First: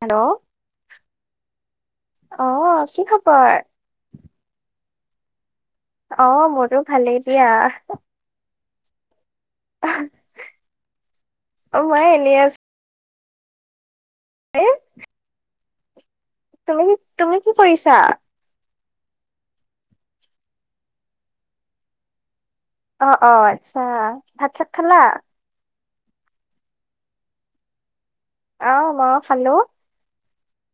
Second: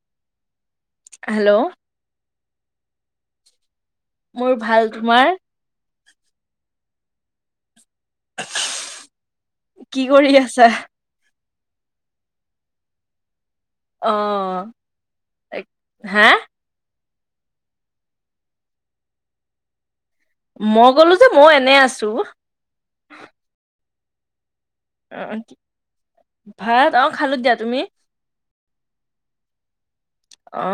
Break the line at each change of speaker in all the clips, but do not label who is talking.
Hello?
Hello?
অ, কি খবৰ?
মোৰ ভাল তোমাৰ?
অ, মোৰো ভালেই দিয়া।
কি কৰি আছা?
অ, মই এনে আছো।
অ,
এ
হা
তুমি কি, তুমি কি কুৰিছা?
মই গ'লো যে মই এনে আছো।
অ', অ', আচ্ছা। ভাত, চাত খালা।
অ, ভাত অ, খালো দিয়া তুমি?
আহ, ময়ো।
অ,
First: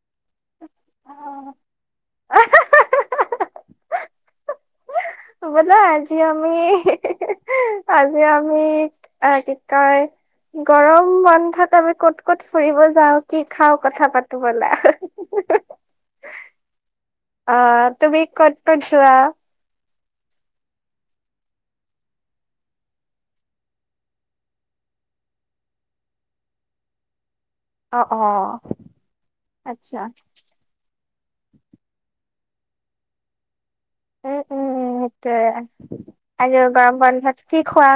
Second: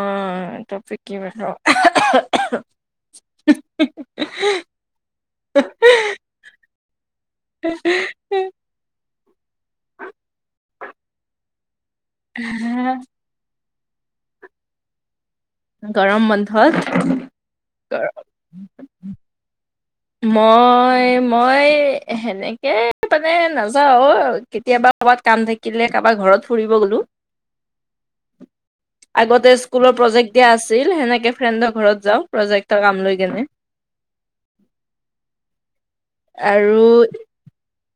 তাপি
অ
কি [unintelligible]
বোলা আজি আমি আমি এ কি কয় গৰম বন্ধাত আমি ক'ত ক'ত ফুৰিব যাও, কি খাওঁ কথা পাতো বোলা।
গৰম বন্ধত
অ তুমি ক'ত ক'ত যোৱা?
মই মই সেনেকে মানে নাযাওঁ কেতিয়াবা কৰবাত কাম থাকিলে কাৰোবাৰ ঘৰত ফুৰিব গলো।
অ অ
আগতে স্কুলৰ
আচ্ছা
প্ৰজেক্ট এতিয়া আছিল, সেনেকে ফ্ৰেণ্ডৰ ঘৰত যাওঁ প্ৰজেক্টৰ কাম লৈ কেনে।
উম উম উম সেইটোয়ে আৰু গৰম বন্ধত কি খোৱা?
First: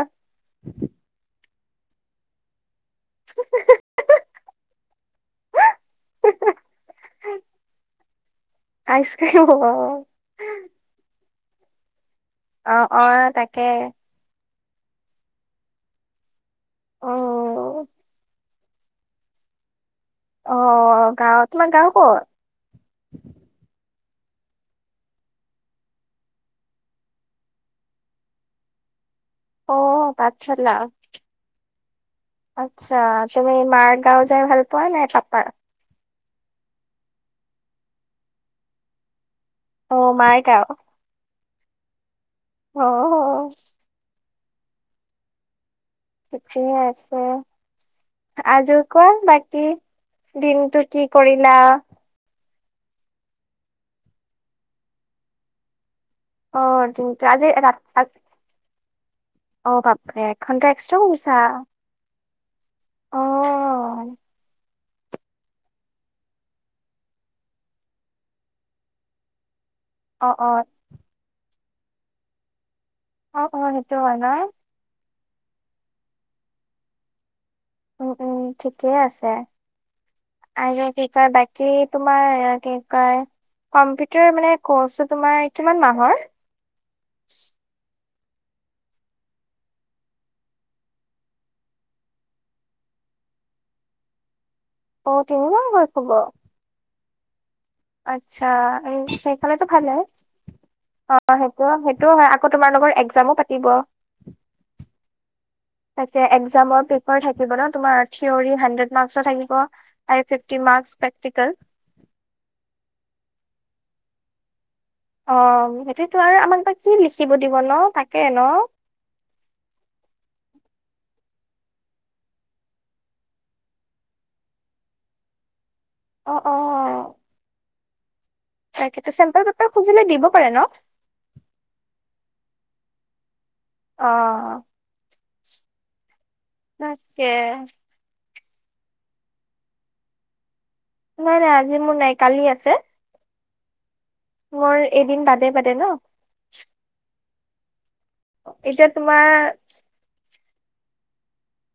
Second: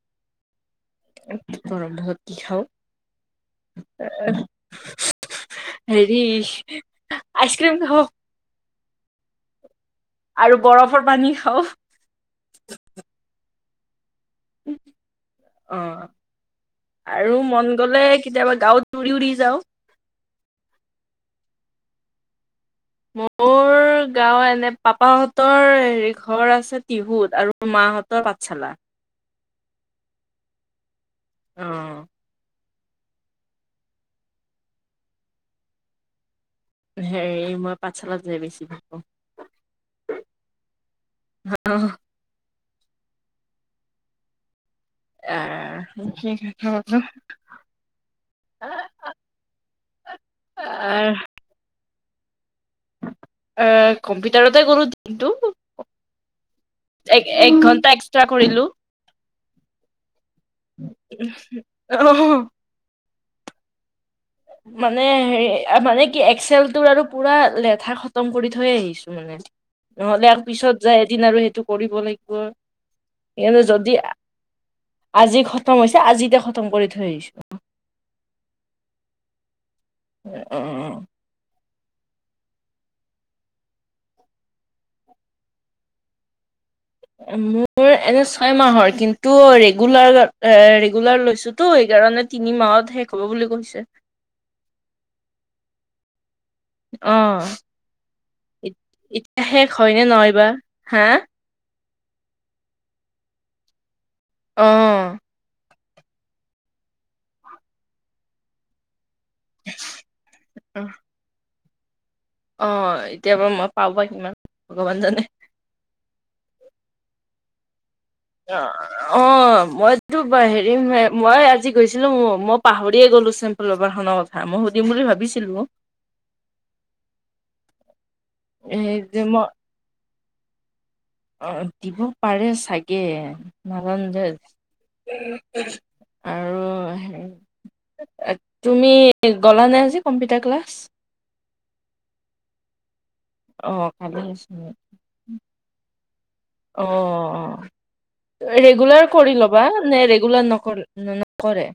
গৰম বন্ধ কি খাওঁ? হেৰি আইচক্ৰীম খাওঁ।
আইচক্ৰীম অহ।
বৰফৰ পানী খাওঁ।
অ অ তাকে।
অ আৰু মন
উম,
গ'লে কেতিয়াবা গাঁওত উৰি উৰি যাওঁ।
অ গাঁও তোমাৰ গাঁও ক'ত?
মোৰ গাঁও এনে, পাপাহঁতৰ হেৰি ঘৰ আছে তিহুত আৰু মাহঁতৰ পাঠশালা।
অ পাঠশালা।
অ।
আচ্ছা তুমি মাৰ গাঁও যাই ভাল পোৱা নে পাপাৰ?
হেই মই পাঠশালাত যায় বেছি ভাল পাওঁ।
অ মাৰ গাঁও।
[inaudible]
অ অ।
এ
এপিনেই আছে আৰু কোৱা বাকী দিনটো কি
আহ
কৰিলা?
অ', কম্পিউটাৰতে কৰোঁ দিনটো।
অ', টো
এক
আজি
এক
ৰা
ঘন্টা
আ
এক্সট্ৰা কৰিলো
অ', বাপৰে এক ঘণ্টা এক্সট্ৰা [unintelligible]
[inaudible]
অ',
মানে হেৰি মানে কি এক্সেল টোৰ আৰু পুৰা লেঠা খতম কৰি থৈ আহিছোঁ। মানে নহ'লে
অ',
আৰু
অ',
পিছত যায় এদিন আৰু সেইটো কৰিব লাগিব।
অ',
সেয়ে
অ', সেইটো
যদি
হয় ন?
আজি খতম হৈছে, আজিতে খতম কৰি থৈ আহিছোঁ।
উম, উম, ঠিকেই আছে, আৰু কি
অ',
কয় বাক কি তোমাৰ কি কয়, কম্পিউটাৰ মানে কোৰ্চটো তোমাৰ কিমান মাহৰ?
মোৰ এনে ছয় মাহৰ, কিন্তু ৰেগুলাৰ এ ৰেগুলাৰ লৈছোঁ। টো সেইকাৰণে তিনি মাহত শেষ হ'ব বুলি কৈছে।
অ', তিনি মাহত শেষ হ'ব।
অ'।
আচ্ছা, এই
এতিয়া
সেইফালেটো
শেষ
ভালে
হয় নে নহয় বা হা
অ', সেই ত', সেইটোওঁ হয় আকৌ তোমালোকৰ এক্সামও পাতিব।
অঁ'।
তাকে এক্সামৰ পেপাৰ থাকিব ন'তোমাৰ থিয়ৰি হাড্ৰেড মাৰ্কচৰ থাকিব। Fifty marks practical.
অ', এতিয়া বাৰু মই পাওঁ বা কিমান ভগৱান জানে।
অ', সেইটোতো আৰু আমাক বা কি লিখিব দিব ন' তাক
অ'। অ', মইটো হেৰিম মই আজি গৈছিলো ম' মই পাহৰিয়ে গ'লো চ বাৰখনৰ কথা, মই সুধিম বুলি ভাবিছিলো।
অ', অ'।
এ
তাকেটো,
যে
চেম্পল
মই
পেপাৰ খুজিলে দিব পাৰে ন'।
অ', দিব পাৰে চাগে
অ
কাৰণ
তাকে
তুমি গ'লা নে আজি কম্পিউটাৰ ক্লাছ?
নাই, নাই, আজি মোৰ নাই, কালি আছে।
অ', ভালেই
মোৰ এদিন বাদে বাদে ন'।
অ',
এতিয়া
ৰেগুলাৰ
তোমাৰ
কৰি ল'বা, নে ৰেগুলাৰ নকৰা নকৰে।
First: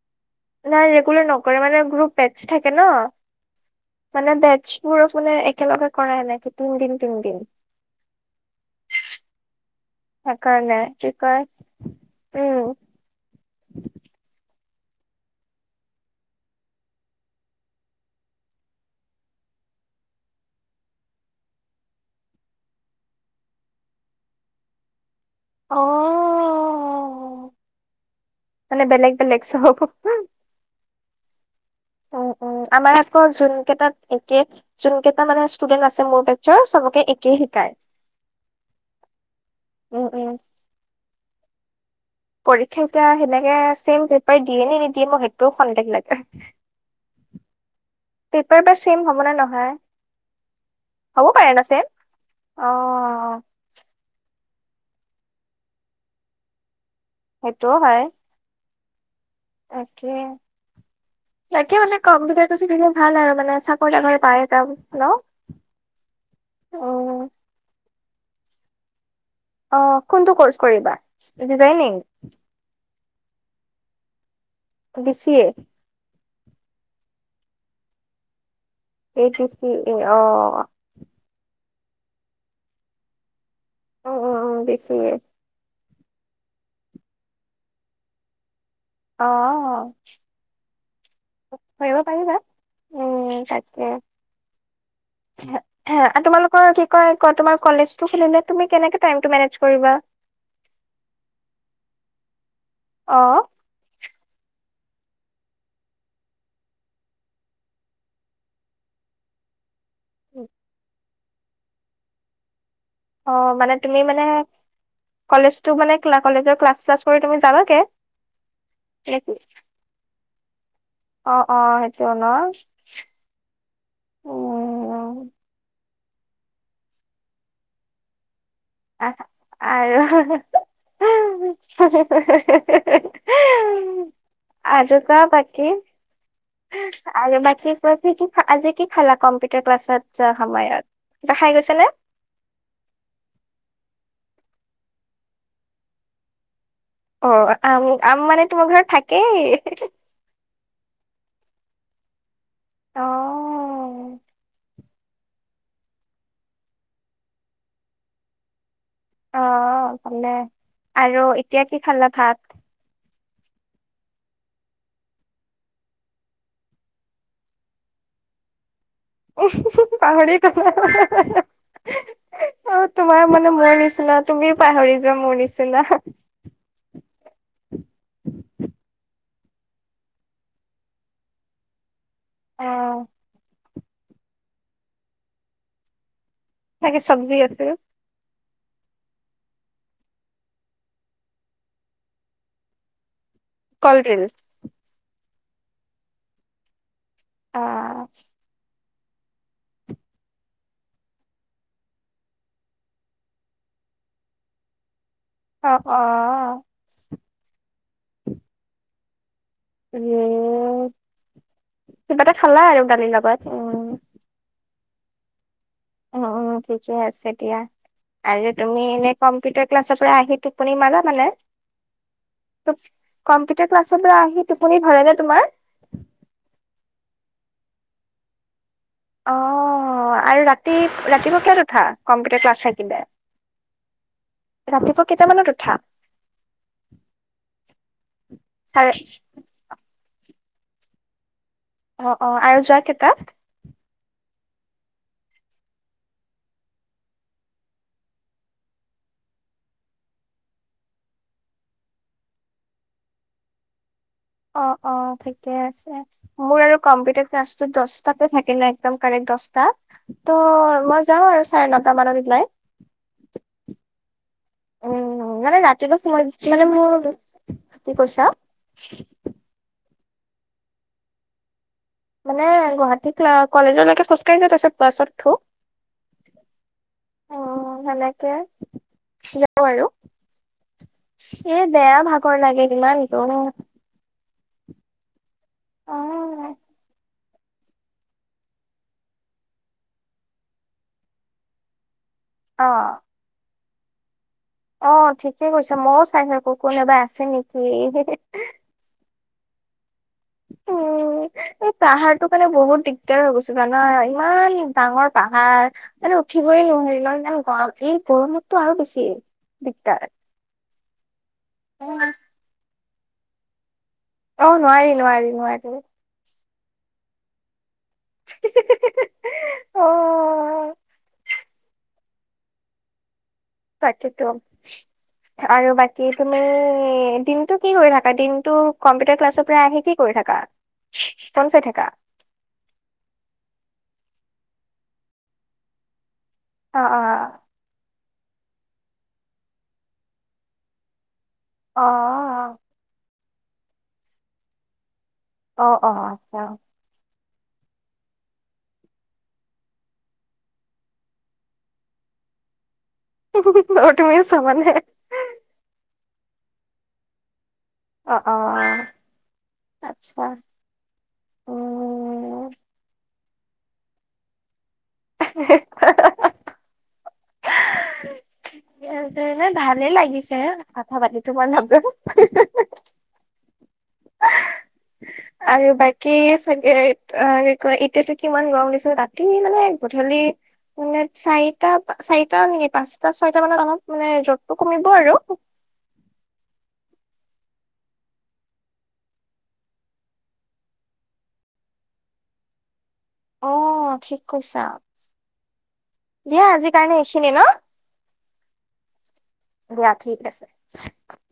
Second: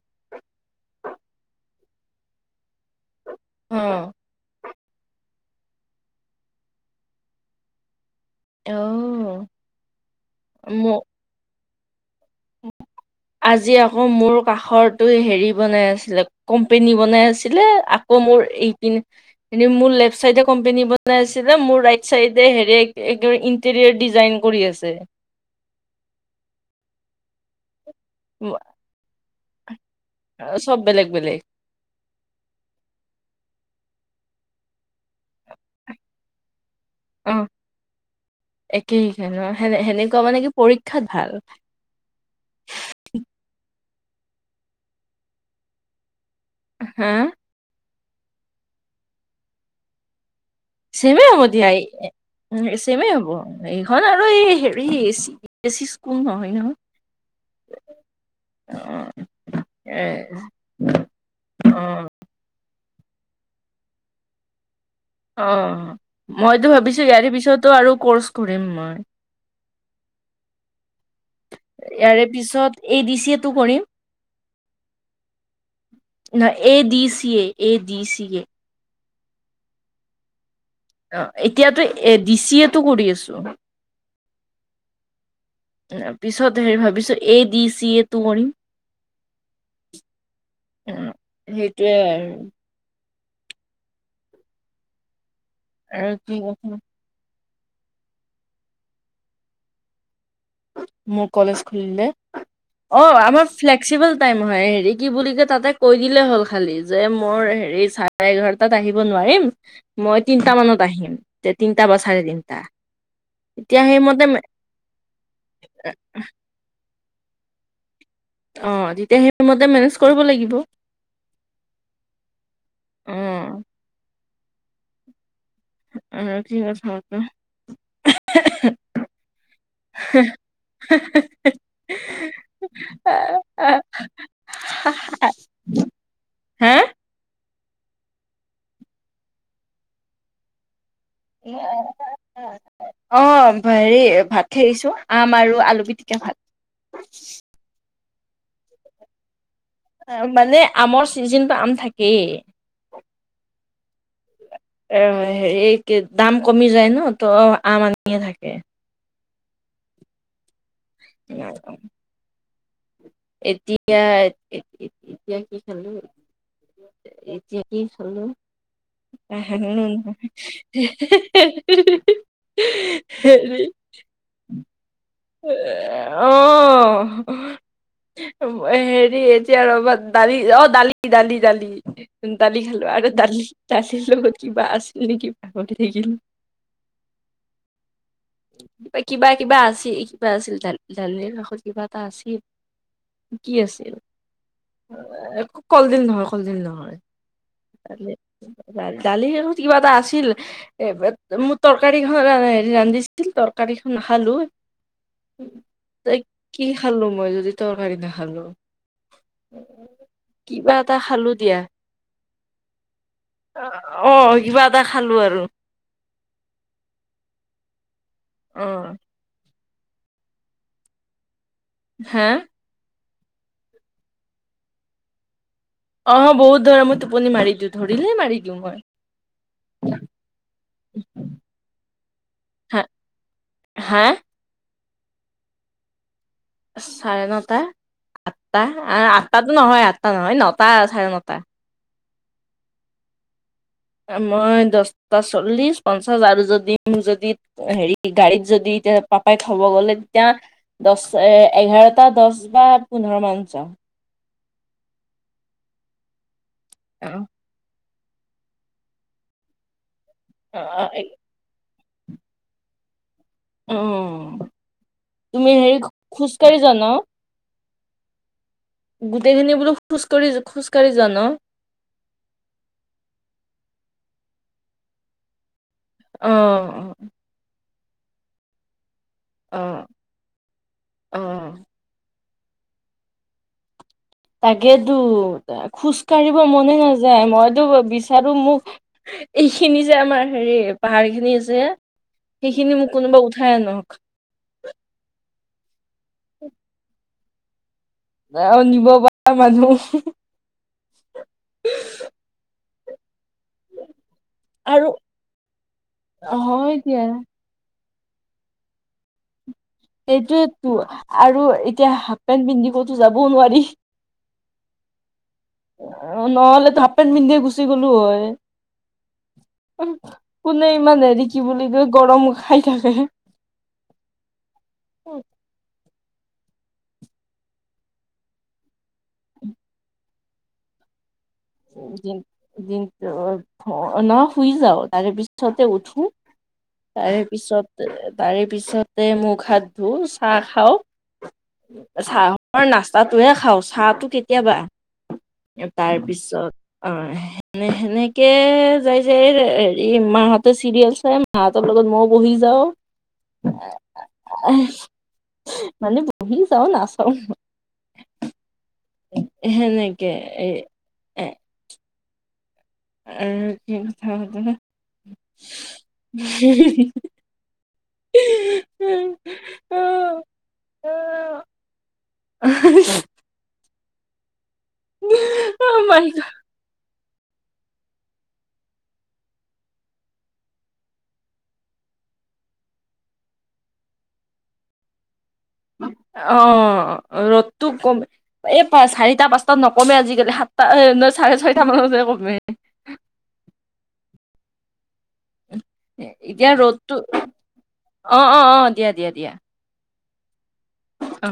নাই ৰেগুলাৰ নকৰে, মানে গ্ৰুপ বেটছ থাকে ন'।
অ'।
মানে বেটছবোৰ মানে একেলগে কৰাই নাই তিন দিন, তিন দিন। সেইকাৰণে,
অ
কি কয় উম
আজি আকৌ মোৰ কাষৰটোই হেৰি বনাই আছিলে কোম্পেনী বনাই আছিলে, আকৌ মোৰ এইপিন এনে মোৰ লেফট চাইডে কোম্পনী বনাইছিলে মোৰ ৰাইট চাইডে হেৰি ডিজাইন কৰি আছে।
অ অ অ
[inaudible]
মানে বেলেগ বেলেগ চব।
চব বেলেগ বেলেগ।
উম উম আমাৰ আকৌ যোন কেইটাত একে যোন কেইটা মানে ষ্টুডেন্ট আছে মোৰ বেচ্ছৰ চবকে এক
অ একেই
উম
সে-সেনে-সেনেকুৱা
উম
মানে কি পৰীক্ষাত ভাল।
পৰীক্ষা এয়া সেনেকে ছেম পেপাৰ দিয়ে নে নিদিয়ে মোক সেইটোও সন্দেহ লাগে।
হা?
পেপাৰ বা চেম হ'বনে নহয়?
চেমে হ'ব
পাৰে ন
দিয়,
ছেম
চমে হ'ব।
অ
এইখন আৰু এই হেৰি এচি এচি স্কুল নহয় নহয়।
সেইটোও হয়।
উম।
তাকে, তাকে মানে
অ
কমটো দিলে ভাল আৰু মানে চাকৰি-ঠাকৰি পায় এ যাম। ন
অ মইতো ভাবিছো
উম
ইয়াৰে পিছতো আৰু কৰ্চ কৰিম মই।
অ কোনটো কৰ্চ কৰিবা? ডিজাইনিং?
ইয়াৰে পিছত এ দি চিয়ে টো কৰিম।
বেছিয়ে
নহয়, A D C A, A D C A
A D C A, অ'
অ', এতিয়াতো এ ডি চি এটো কৰি আছোঁ।
উম উম উম, বি চি এ
পিছত হেৰি ভাবিছো, এই দি চি এটো কৰিম।
অ',
সেইটোয়ে
কৰিব পাৰিবা।
আৰু
উম তাকে,
আৰু কি কথা
তোমালোকৰ কি কোৱা কোৱা, তোমাৰ কলেজটো খুলিলে তুমি কেনেকে টাইমটো মেনেজ কৰিবা?
মোৰ কলেজ খুলিলে, অ' আমাৰ ফ্লেক্সিবল টাইম হয়, হেৰি কি বুলিকে তাতে কৈ দিলে হ'ল খালি, যে মোৰ হেৰি চা চাৰে এঘাৰটাত আহিব নোৱাৰিম, মই তিনিটা মানত আহিম, তে তিনিটা বা চাৰে তিনিটা।
অ', মানে তুমি মানে, কলেজটো মানে কলেজৰ ক্লাছ-শ্লাছ কৰি তুমি যাবাগে?
অ', তেতিয়া
নেকি
সেইটো মতে মেনেজ কৰিব লাগিব।
অ' অ', সেইটোৱে ন, উম।
[unintelligible]
[inaudible] আৰু
হা
[unintelligible] আৰু কোৱা বাকী আৰু বাকী কোৱা, কি কি-আজি কি খালা কম্পিউটাৰ ক্লাছত যোৱা সময়ত? কিবা খাই
এই
গৈছে নে
[unintelligible] অ', হেৰি ভাত খাই আহিছোঁ, আম আৰু আলু পিটিকা ভাত।
অ', আম-আম মানে তোমাৰ ঘৰত থাকেই
মানে আমৰ চিজনটো, আম থাকেই
অ
এ হেৰি, কি দাম কমি যায় ন, ত' আম আনিয়ে থাকে।
অ' অ', ভালে, আৰু এতিয়া কি খালা ভাত?
এতিয়া-এ-এতিয়া কি খালো এতিয়া কি খালোঁ
পাহৰি গলা
[unintelligible]
অ', তোমাৰ মানে মোৰ নিচিনা, তুমিও পাহৰি যোৱা মোৰ নিচিনা।
অ' হেৰি এতিয়া ৰ'বা, দালি অ', দালি দালি দালি।
অ
দালি খালোঁ, আৰু দালি-দালিৰ লগত কিবা আছিল নেকি পাহৰি থাকিলোঁ।
চাগে চব্জি আছিল
কিবা কিবা আছিল-কিবা আছিল দালিৰ-দালিৰ লগত কিবা এটা আছিল কি আছিল,
কলডিল
ৰ'বা, কলডিল নহয় কলডিল নহয়।
অ
[inaudible] দালি আৰু কিবা এটা আছিল, এ-মোৰ তৰকাৰীখন [unintelligible] ৰান্ধিছি ছীল, তৰকাৰীখন নাখালোঁ,
অ অ
[unintelligible] খালোঁ, মই যদি তৰকাৰী নাখালোঁ। কিবা
উম,
এটা খালোঁ দিয়া।
কিবা এটা খালা আৰু দালিৰ লগত উম।
অ', কিবা এটা খালোঁ আৰু।
উম উম, ঠিকে আছে দিয়া, কাইলে
অ
তুমি এনেই কম্পিউটাৰ ক্লাছৰ পৰা আহি টোপনি মাৰা মানে?
হা?
কম্পিউটাৰ ক্লাছৰ পৰা আহি টোপনি ধৰেনে তোমাৰ?
অ', বহুত ধৰে, মই টোপনি মাৰি দিওঁ, ধৰিলেই মাৰি দিওঁ মই।
অ', আৰু ৰাতি-ৰাতিপুৱা কেইটাত উঠা, কম্পিউটাৰ ক্লাছ
হা
থাকিলে?
হা?
ৰাতিপুৱা কেইটামানত উঠা?
চাৰে নটা আঠটা
চাৰে
আঠটাাতো নহয় আঠটা নহয় নটা চাৰে নটা।
অ, অ, আৰু যোৱা কেইটা?
মই দহটা চল্লিশ পঞ্চাছ আৰু যদি যদি হেৰি গাড়ীত যদি তে পাপাই খাব গ'লে তেতিয়া দহ এ এঘাৰটা দহ বা পোন্ধৰ মানত যাওঁ।
অ, অ, ঠিকে আছে মোৰ আৰু কম্পিউটাৰ ক্লাছো দহটাত থাকিলে একদম কাৰেক্ট দহটা ত' মই যাও আৰু চাৰে নটা মানত ওলাই।
উম,
উম,
তুমি
মানে
হেৰি
ৰাতিপুৱাছ মই
খোজকাঢ়ি
মানে
যোৱা ন
মোৰ, কি কৈছা?
গোটেইখিনি বোলো খোজঢ়ি-খোজকাঢ়ি যোৱা ন?
মানে গুৱাহাটীত কলেজলৈকে খোজকাঢ়ি যাত আছত বাছত উঠোঁ।
অ, অ,
অ, সেনেকে
অ
যও আৰু।
অ অ
এ বেয়া ভাগৰ লাগে ইমান দূৰ।
তাকেতো, খোজকাঢ়িব
অ'
মনে নাযায় মইতো বিচাৰো মোক এই খিনি যে আমাৰ হেৰি পাহাৰ খিনি যে, সেইখিনি মোক
অ'
কোনোবা উঠাই আনক।
অ, ঠিকে কৈছে মইো চাই থাকো কোনোবা আছে নেকি।
[inaudible] নিব পাৰা মানু্হ।
উম, এই পাহাৰতটো কাৰানে বহুত দিগদাৰ হৈ গৈছে জানা? ইমান
আৰু
ডাঙৰ পাহাৰ মানে উঠিবই
হয়
[inaudible]
দিয়া
ইমান গম এই বৰ তটো আৰু বেছি দিগদাৰ।
সেইটোয়ো আৰু এতিয়া হাফ পেণ্ট পিন্ধি ক'তো যাবও নোৱাৰি।
অ, নোৱাৰি নোৱাৰি নোৱাৰি।
অ, নহ'লেতো হালফ পেণ্ট পিন্ধিয়ে গুছ গলো হয় কোনে
অ'
ইমান হেৰি কি বুলি কৈ গৰম খাই থাকে।
তাকেতো। আৰু বাকী তুমি দিনতটো কি কৰি থাকা? দিনটো কম্পিউটাৰ ক্লাছৰ পৰা আহে কি কৰি থাকা? ফোন চাই থাকা
[inaudible] শুই যাও তাৰে পিছতে উঠো।
অ অ
তাৰে পিছতে তাৰে পিছতে মুখ হাত ধুওঁ চাহ খাওঁ।
অ
চাহৰ নাস্তাটোহে খাওঁ চাহটো কেতিয়াবা,
অ অ
এ
অ
তাৰ পিছ
আচ্ছা
অ, স সেনেকে যাই যাই হেৰি মাহতে চিৰিয়েল চাই মাহ তৰ লগত মই বহি যাওঁ।
[inaudible]
মানে বহি যাওঁ নাচাও মই।
অ, অ, অ।
সেনেকে এই
উম
[inaudible] [unintelligible]
এই এনে
অ
ভালেই লাগিছে
অ
কথা পাতি তোমাৰ লগত। আৰু
অ মাই
বাকী চাগে অ, কি কয় এতিয়াতো কিমান গৰম দিছে ৰাতি মানে গধূলি মানে চাৰিটা চাৰিটা নেকি পাঁচটা ছয়তা মানত অলপ মানে ৰদটো কমিব আৰু।
অ, ৰদতু কম এ, প চাৰিটা পাঁচটাত নকমে আজিকালি সাতটা ন চাৰে ছয়টা মানতহে কমে।
অ ঠিক কৈছা। দিয়া
এতিয়া
আজিৰ
ৰ'দতটো
কাৰণে এইখিনি
অ, অ, অ দিয়া দিয়া দিয়া।
দিয়া ঠিক আছে।
অ'।